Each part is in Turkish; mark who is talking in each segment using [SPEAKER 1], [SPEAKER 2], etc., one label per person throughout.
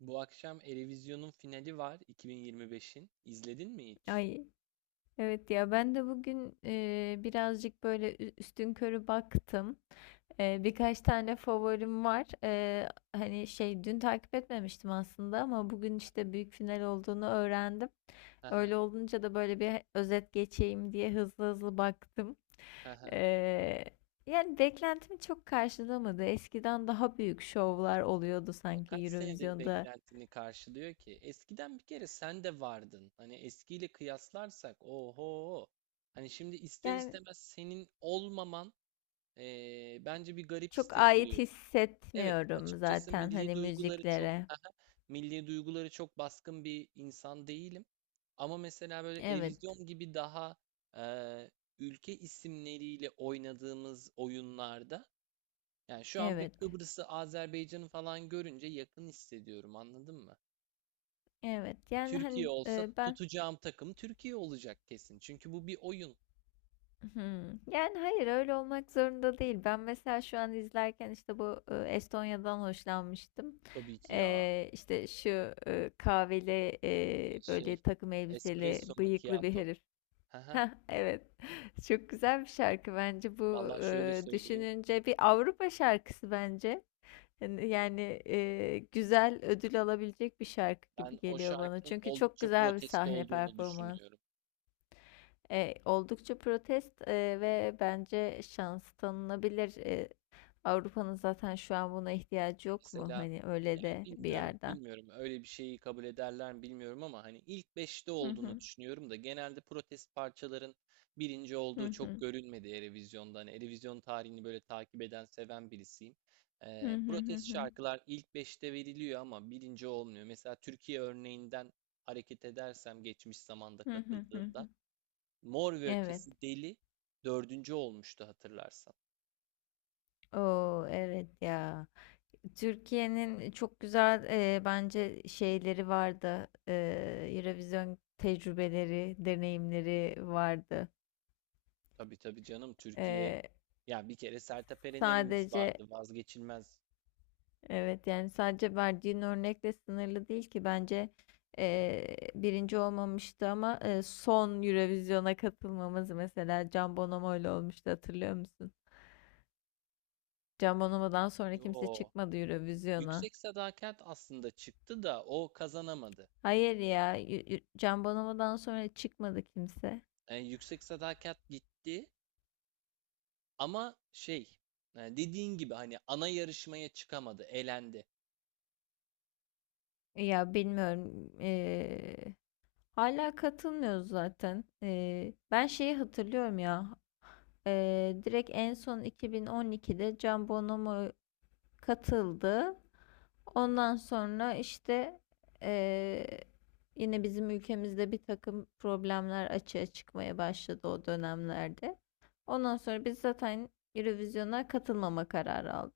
[SPEAKER 1] Bu akşam Eurovision'un finali var 2025'in. İzledin mi hiç?
[SPEAKER 2] Ay, evet ya ben de bugün birazcık böyle üstünkörü baktım. Birkaç tane favorim var. Hani şey dün takip etmemiştim aslında ama bugün işte büyük final olduğunu öğrendim.
[SPEAKER 1] Aha,
[SPEAKER 2] Öyle olunca da böyle bir özet geçeyim diye hızlı hızlı baktım.
[SPEAKER 1] aha.
[SPEAKER 2] E, yani beklentimi çok karşılamadı. Eskiden daha büyük şovlar oluyordu
[SPEAKER 1] Ama
[SPEAKER 2] sanki
[SPEAKER 1] kaç senedir
[SPEAKER 2] Eurovision'da.
[SPEAKER 1] beklentini karşılıyor ki? Eskiden bir kere sen de vardın. Hani eskiyle kıyaslarsak oho. Hani şimdi ister
[SPEAKER 2] Yani
[SPEAKER 1] istemez senin olmaman bence bir garip
[SPEAKER 2] çok ait
[SPEAKER 1] hissettiriyor. Evet,
[SPEAKER 2] hissetmiyorum
[SPEAKER 1] açıkçası
[SPEAKER 2] zaten
[SPEAKER 1] milli
[SPEAKER 2] hani
[SPEAKER 1] duyguları çok
[SPEAKER 2] müziklere.
[SPEAKER 1] Aha, milli duyguları çok baskın bir insan değilim. Ama mesela böyle
[SPEAKER 2] Evet,
[SPEAKER 1] televizyon gibi daha eee, ülke isimleriyle oynadığımız oyunlarda, yani şu an bir
[SPEAKER 2] evet,
[SPEAKER 1] Kıbrıs'ı, Azerbaycan'ı falan görünce yakın hissediyorum, anladın mı?
[SPEAKER 2] evet. Yani
[SPEAKER 1] Türkiye
[SPEAKER 2] hani
[SPEAKER 1] olsa
[SPEAKER 2] ben.
[SPEAKER 1] tutacağım takım Türkiye olacak kesin. Çünkü bu bir oyun,
[SPEAKER 2] Hmm. Yani hayır, öyle olmak zorunda değil. Ben mesela şu an izlerken işte bu Estonya'dan hoşlanmıştım.
[SPEAKER 1] tabii ki ya.
[SPEAKER 2] E, işte şu kahveli
[SPEAKER 1] Şey,
[SPEAKER 2] böyle takım elbiseli
[SPEAKER 1] espresso
[SPEAKER 2] bıyıklı bir
[SPEAKER 1] macchiato.
[SPEAKER 2] herif.
[SPEAKER 1] Haha.
[SPEAKER 2] Heh, evet. Çok güzel bir şarkı bence bu.
[SPEAKER 1] Vallahi şöyle
[SPEAKER 2] e,
[SPEAKER 1] söyleyeyim.
[SPEAKER 2] düşününce bir Avrupa şarkısı bence. Yani, güzel ödül alabilecek bir şarkı gibi
[SPEAKER 1] Ben o
[SPEAKER 2] geliyor bana.
[SPEAKER 1] şarkının
[SPEAKER 2] Çünkü çok
[SPEAKER 1] oldukça
[SPEAKER 2] güzel bir
[SPEAKER 1] protesto
[SPEAKER 2] sahne
[SPEAKER 1] olduğunu
[SPEAKER 2] performans.
[SPEAKER 1] düşünüyorum.
[SPEAKER 2] Oldukça protest ve bence şans tanınabilir. Avrupa'nın zaten şu an buna ihtiyacı yok mu?
[SPEAKER 1] Mesela
[SPEAKER 2] Hani öyle
[SPEAKER 1] yani
[SPEAKER 2] de bir
[SPEAKER 1] bilmiyorum,
[SPEAKER 2] yerden.
[SPEAKER 1] bilmiyorum öyle bir şeyi kabul ederler mi bilmiyorum ama hani ilk beşte
[SPEAKER 2] Hı
[SPEAKER 1] olduğunu
[SPEAKER 2] hı,
[SPEAKER 1] düşünüyorum da genelde protest parçaların birinci
[SPEAKER 2] hı
[SPEAKER 1] olduğu çok
[SPEAKER 2] hı,
[SPEAKER 1] görülmedi Eurovision'da. Hani Eurovision tarihini böyle takip eden, seven birisiyim.
[SPEAKER 2] hı hı, hı
[SPEAKER 1] Protest
[SPEAKER 2] hı,
[SPEAKER 1] şarkılar ilk beşte veriliyor ama birinci olmuyor. Mesela Türkiye örneğinden hareket edersem, geçmiş zamanda
[SPEAKER 2] hı hı, hı
[SPEAKER 1] katıldığında
[SPEAKER 2] hı.
[SPEAKER 1] Mor ve
[SPEAKER 2] Evet.
[SPEAKER 1] Ötesi Deli dördüncü olmuştu, hatırlarsan.
[SPEAKER 2] Oo, evet ya. Türkiye'nin çok güzel bence şeyleri vardı. Eurovision tecrübeleri, deneyimleri vardı.
[SPEAKER 1] Tabii tabii, canım Türkiye
[SPEAKER 2] E,
[SPEAKER 1] ya, bir kere Sertab Erener'imiz
[SPEAKER 2] sadece
[SPEAKER 1] vardı, vazgeçilmez.
[SPEAKER 2] evet yani sadece verdiğin örnekle sınırlı değil ki bence birinci olmamıştı ama son Eurovision'a katılmamız mesela Can Bonomo ile olmuştu, hatırlıyor musun? Can Bonomo'dan sonra kimse
[SPEAKER 1] Yo,
[SPEAKER 2] çıkmadı Eurovision'a.
[SPEAKER 1] Yüksek Sadakat aslında çıktı da o kazanamadı.
[SPEAKER 2] Hayır ya, Can Bonomo'dan sonra çıkmadı kimse.
[SPEAKER 1] Yani Yüksek Sadakat gitti ama şey, yani dediğin gibi hani ana yarışmaya çıkamadı, elendi.
[SPEAKER 2] Ya bilmiyorum. Hala katılmıyoruz zaten. Ben şeyi hatırlıyorum ya. Direkt en son 2012'de Can Bonomo katıldı. Ondan sonra işte eee, yine bizim ülkemizde bir takım problemler açığa çıkmaya başladı o dönemlerde. Ondan sonra biz zaten Eurovision'a katılmama kararı aldık.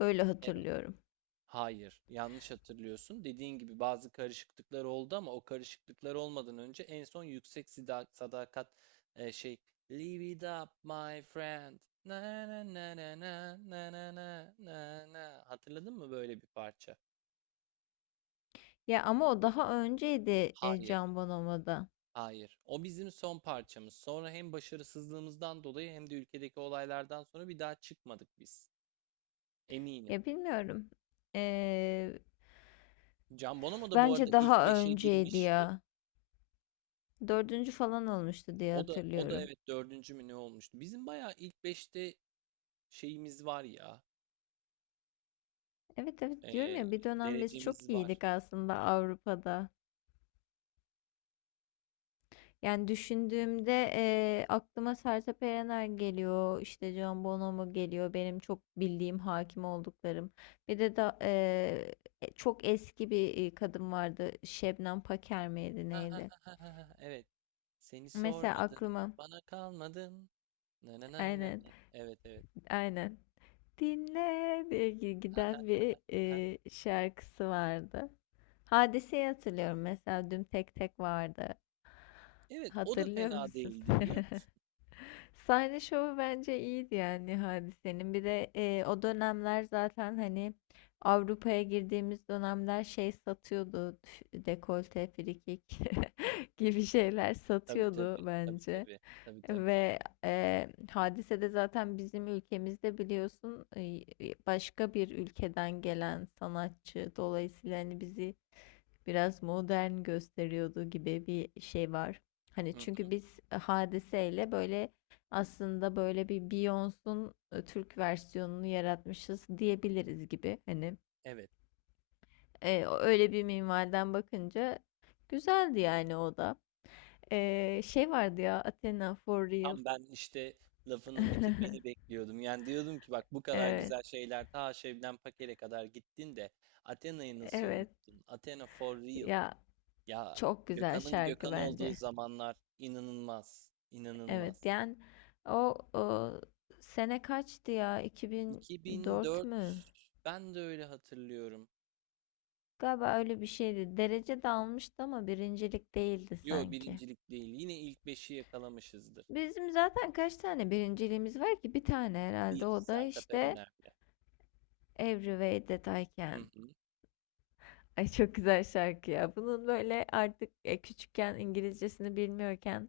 [SPEAKER 2] Öyle
[SPEAKER 1] Evet.
[SPEAKER 2] hatırlıyorum.
[SPEAKER 1] Hayır, yanlış hatırlıyorsun. Dediğin gibi bazı karışıklıklar oldu ama o karışıklıklar olmadan önce en son sadakat, şey, Live it up my friend. Na na na na na na na na na na. Hatırladın mı böyle bir parça?
[SPEAKER 2] Ya ama o daha önceydi,
[SPEAKER 1] Hayır,
[SPEAKER 2] Can Bonomo'da.
[SPEAKER 1] hayır. O bizim son parçamız. Sonra hem başarısızlığımızdan dolayı hem de ülkedeki olaylardan sonra bir daha çıkmadık biz. Eminim.
[SPEAKER 2] Ya bilmiyorum. Ee,
[SPEAKER 1] Can Bonomo da bu arada
[SPEAKER 2] bence
[SPEAKER 1] ilk
[SPEAKER 2] daha
[SPEAKER 1] beşe
[SPEAKER 2] önceydi
[SPEAKER 1] girmişti.
[SPEAKER 2] ya. Dördüncü falan olmuştu diye
[SPEAKER 1] O da
[SPEAKER 2] hatırlıyorum.
[SPEAKER 1] evet, dördüncü mü ne olmuştu? Bizim bayağı ilk beşte şeyimiz var ya.
[SPEAKER 2] Evet, evet, diyorum
[SPEAKER 1] eee,
[SPEAKER 2] ya, bir dönem biz çok
[SPEAKER 1] derecemiz var.
[SPEAKER 2] iyiydik aslında Avrupa'da. Yani düşündüğümde aklıma Sertab Erener geliyor, işte Can Bonomo geliyor, benim çok bildiğim hakim olduklarım. Bir de çok eski bir kadın vardı, Şebnem Paker miydi
[SPEAKER 1] Ha, ha,
[SPEAKER 2] neydi?
[SPEAKER 1] ha, ha, ha, ha. Evet. Seni
[SPEAKER 2] Mesela
[SPEAKER 1] sormadım.
[SPEAKER 2] aklıma.
[SPEAKER 1] Bana kalmadın. Na na na na
[SPEAKER 2] Aynen,
[SPEAKER 1] na. Evet, evet.
[SPEAKER 2] aynen. Dinle diye
[SPEAKER 1] Ha, ha,
[SPEAKER 2] giden
[SPEAKER 1] ha,
[SPEAKER 2] bir
[SPEAKER 1] ha.
[SPEAKER 2] şarkısı vardı. Hadiseyi hatırlıyorum, mesela Düm Tek Tek vardı.
[SPEAKER 1] Evet, o da
[SPEAKER 2] Hatırlıyor
[SPEAKER 1] fena
[SPEAKER 2] musun?
[SPEAKER 1] değildi biliyor musun?
[SPEAKER 2] Sahne şovu bence iyiydi yani Hadise'nin. Bir de o dönemler zaten hani Avrupa'ya girdiğimiz dönemler şey satıyordu. Dekolte, frikik gibi şeyler
[SPEAKER 1] Tabii tabii.
[SPEAKER 2] satıyordu
[SPEAKER 1] Tabii
[SPEAKER 2] bence.
[SPEAKER 1] tabii. Tabii tabii.
[SPEAKER 2] Ve hadisede zaten bizim ülkemizde biliyorsun başka bir ülkeden gelen sanatçı dolayısıyla hani bizi biraz modern gösteriyordu gibi bir şey var. Hani
[SPEAKER 1] Hı hı.
[SPEAKER 2] çünkü biz hadiseyle böyle aslında böyle bir Beyoncé'un Türk versiyonunu yaratmışız diyebiliriz gibi. Hani
[SPEAKER 1] Evet.
[SPEAKER 2] öyle bir minvalden bakınca güzeldi yani o da. Şey vardı ya, Athena for real.
[SPEAKER 1] Tam ben işte lafının bitirmeni bekliyordum. Yani diyordum ki bak, bu kadar
[SPEAKER 2] Evet,
[SPEAKER 1] güzel şeyler ta Şebnem Paker'e kadar gittin de Athena'yı nasıl
[SPEAKER 2] evet.
[SPEAKER 1] unuttun? Athena for real.
[SPEAKER 2] Ya
[SPEAKER 1] Ya
[SPEAKER 2] çok güzel
[SPEAKER 1] Gökhan'ın
[SPEAKER 2] şarkı
[SPEAKER 1] Gökhan olduğu
[SPEAKER 2] bence.
[SPEAKER 1] zamanlar inanılmaz,
[SPEAKER 2] Evet,
[SPEAKER 1] inanılmaz.
[SPEAKER 2] yani o sene kaçtı ya? 2004
[SPEAKER 1] 2004,
[SPEAKER 2] mü?
[SPEAKER 1] ben de öyle hatırlıyorum.
[SPEAKER 2] Galiba öyle bir şeydi. Derece de almıştı ama birincilik değildi
[SPEAKER 1] Yo,
[SPEAKER 2] sanki.
[SPEAKER 1] birincilik değil. Yine ilk beşi yakalamışızdır.
[SPEAKER 2] Bizim zaten kaç tane birinciliğimiz var ki? Bir tane
[SPEAKER 1] Bir
[SPEAKER 2] herhalde. O da
[SPEAKER 1] Sertab
[SPEAKER 2] işte
[SPEAKER 1] Erener'le.
[SPEAKER 2] Every Way That I
[SPEAKER 1] Hı
[SPEAKER 2] Can.
[SPEAKER 1] hı.
[SPEAKER 2] Ay, çok güzel şarkı ya. Bunun böyle artık küçükken İngilizcesini bilmiyorken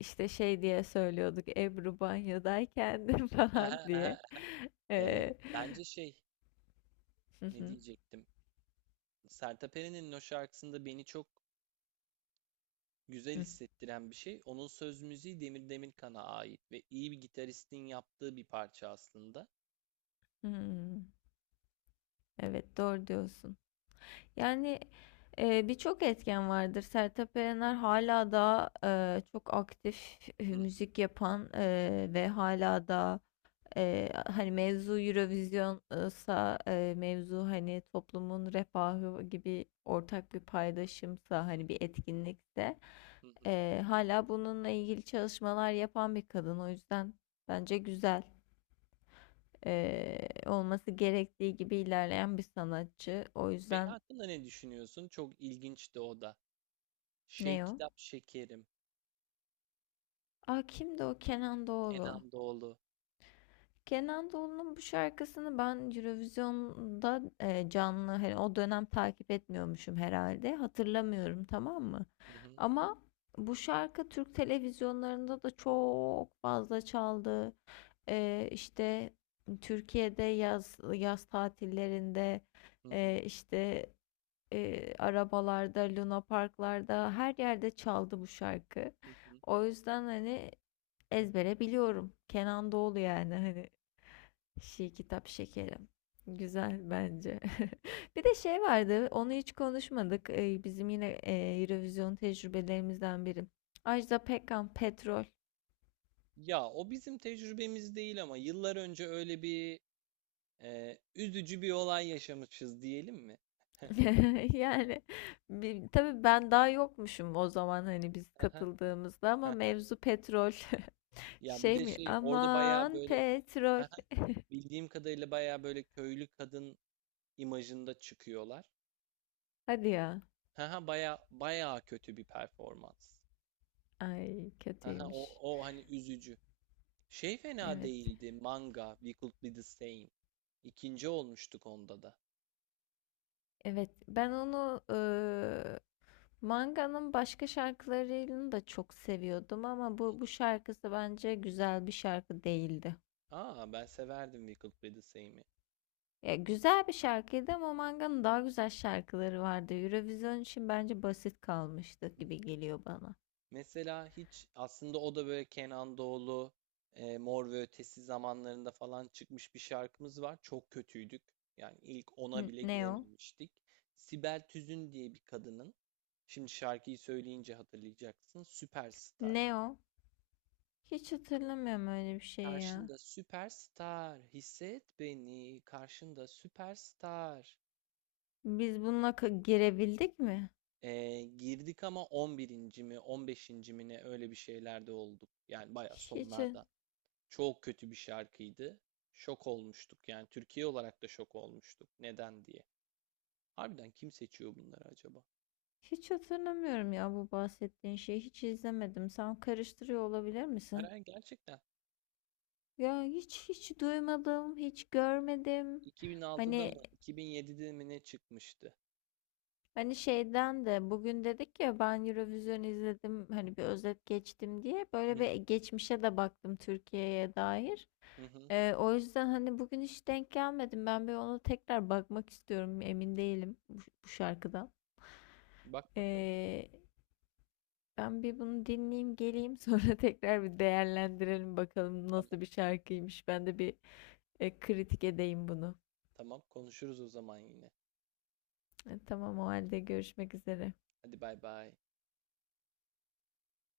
[SPEAKER 2] İşte şey diye söylüyorduk, Ebru banyodayken de
[SPEAKER 1] Aha,
[SPEAKER 2] falan
[SPEAKER 1] aha.
[SPEAKER 2] diye. Ee,
[SPEAKER 1] Bence şey
[SPEAKER 2] hı
[SPEAKER 1] ne
[SPEAKER 2] hı,
[SPEAKER 1] diyecektim? Sertab Erener'in o şarkısında beni çok güzel
[SPEAKER 2] hı,
[SPEAKER 1] hissettiren bir şey. Onun söz müziği Demir Demirkan'a ait ve iyi bir gitaristin yaptığı bir parça aslında.
[SPEAKER 2] hı. Evet, doğru diyorsun. Yani birçok etken vardır. Sertab Erener hala da çok aktif
[SPEAKER 1] Hı hı,
[SPEAKER 2] müzik yapan ve hala da hani mevzu Eurovision'sa mevzu hani toplumun refahı gibi ortak bir paydaşımsa
[SPEAKER 1] hı
[SPEAKER 2] hani bir etkinlikse
[SPEAKER 1] hı, hı
[SPEAKER 2] hala bununla ilgili çalışmalar yapan bir kadın. O yüzden
[SPEAKER 1] hı.
[SPEAKER 2] bence güzel, olması gerektiği gibi ilerleyen bir sanatçı. O
[SPEAKER 1] Bey
[SPEAKER 2] yüzden,
[SPEAKER 1] hakkında ne düşünüyorsun? Çok ilginçti o da. Şey,
[SPEAKER 2] ne o?
[SPEAKER 1] Kitap Şekerim,
[SPEAKER 2] Aa, kimdi o? Kenan Doğulu.
[SPEAKER 1] Kenan Doğulu.
[SPEAKER 2] Kenan Doğulu'nun bu şarkısını ben Eurovision'da canlı, hani o dönem takip etmiyormuşum herhalde. Hatırlamıyorum, tamam mı?
[SPEAKER 1] Hı hı,
[SPEAKER 2] Ama bu şarkı Türk televizyonlarında da çok fazla çaldı. E, işte Türkiye'de yaz yaz tatillerinde
[SPEAKER 1] hı hı,
[SPEAKER 2] işte arabalarda, Luna Parklarda her yerde çaldı bu şarkı.
[SPEAKER 1] hı hı.
[SPEAKER 2] O yüzden hani ezbere biliyorum. Kenan Doğulu, yani hani Şi kitap şekerim. Güzel bence. Bir de şey vardı, onu hiç konuşmadık. Bizim yine Eurovision tecrübelerimizden biri. Ajda Pekkan Petrol.
[SPEAKER 1] Ya o bizim tecrübemiz değil ama yıllar önce öyle bir üzücü bir olay yaşamışız, diyelim mi?
[SPEAKER 2] Yani bir, tabii ben daha yokmuşum o zaman hani biz
[SPEAKER 1] Aha,
[SPEAKER 2] katıldığımızda, ama
[SPEAKER 1] aha.
[SPEAKER 2] mevzu petrol.
[SPEAKER 1] Ya bir
[SPEAKER 2] Şey
[SPEAKER 1] de
[SPEAKER 2] mi?
[SPEAKER 1] şey, orada bayağı
[SPEAKER 2] Aman
[SPEAKER 1] böyle
[SPEAKER 2] petrol.
[SPEAKER 1] Aha, bildiğim kadarıyla bayağı böyle köylü kadın imajında çıkıyorlar.
[SPEAKER 2] Hadi ya.
[SPEAKER 1] Haha, baya baya kötü bir performans.
[SPEAKER 2] Ay,
[SPEAKER 1] Haha, o
[SPEAKER 2] kötüymüş.
[SPEAKER 1] o hani üzücü. Şey, fena
[SPEAKER 2] Evet.
[SPEAKER 1] değildi. Manga, We Could Be The Same. İkinci olmuştuk onda da.
[SPEAKER 2] Evet. Ben onu, Manga'nın başka şarkılarını da çok seviyordum ama bu şarkısı bence güzel bir şarkı değildi.
[SPEAKER 1] Aa, ben severdim We Could Be The Same'i.
[SPEAKER 2] Ya güzel bir şarkıydı ama Manga'nın daha güzel şarkıları vardı. Eurovision için bence basit kalmıştı gibi geliyor bana.
[SPEAKER 1] Mesela hiç aslında, o da böyle Kenan Doğulu, Mor ve Ötesi zamanlarında falan çıkmış bir şarkımız var. Çok kötüydük. Yani ilk ona bile
[SPEAKER 2] Ne o?
[SPEAKER 1] girememiştik. Sibel Tüzün diye bir kadının, şimdi şarkıyı söyleyince hatırlayacaksın, Süperstar.
[SPEAKER 2] Ne o? Hiç hatırlamıyorum öyle bir şey ya.
[SPEAKER 1] Karşında süperstar, hisset beni, karşında süperstar.
[SPEAKER 2] Biz bununla girebildik mi?
[SPEAKER 1] E, girdik ama 11. mi, 15. mi ne öyle bir şeylerde olduk. Yani baya
[SPEAKER 2] Hiç
[SPEAKER 1] sonlarda. Çok kötü bir şarkıydı. Şok olmuştuk, yani Türkiye olarak da şok olmuştuk. Neden diye. Harbiden kim seçiyor bunları acaba?
[SPEAKER 2] hiç hatırlamıyorum ya bu bahsettiğin şeyi. Hiç izlemedim. Sen karıştırıyor olabilir
[SPEAKER 1] Hayır,
[SPEAKER 2] misin?
[SPEAKER 1] hayır, gerçekten.
[SPEAKER 2] Ya hiç duymadım, hiç görmedim.
[SPEAKER 1] 2006'da mı
[SPEAKER 2] Hani
[SPEAKER 1] 2007'de mi ne çıkmıştı?
[SPEAKER 2] hani şeyden de bugün dedik ya, ben Eurovision izledim, hani bir özet geçtim diye
[SPEAKER 1] Hı
[SPEAKER 2] böyle bir geçmişe de baktım Türkiye'ye dair.
[SPEAKER 1] hı, hı.
[SPEAKER 2] O yüzden hani bugün hiç denk gelmedim. Ben bir ona tekrar bakmak istiyorum. Emin değilim bu şarkıdan.
[SPEAKER 1] Bak bakalım.
[SPEAKER 2] Ee, ben bir bunu dinleyeyim, geleyim, sonra tekrar bir değerlendirelim bakalım
[SPEAKER 1] Tamam,
[SPEAKER 2] nasıl bir şarkıymış. Ben de bir kritik edeyim bunu.
[SPEAKER 1] tamam, konuşuruz o zaman yine.
[SPEAKER 2] Tamam, o halde görüşmek üzere.
[SPEAKER 1] Hadi bay bay.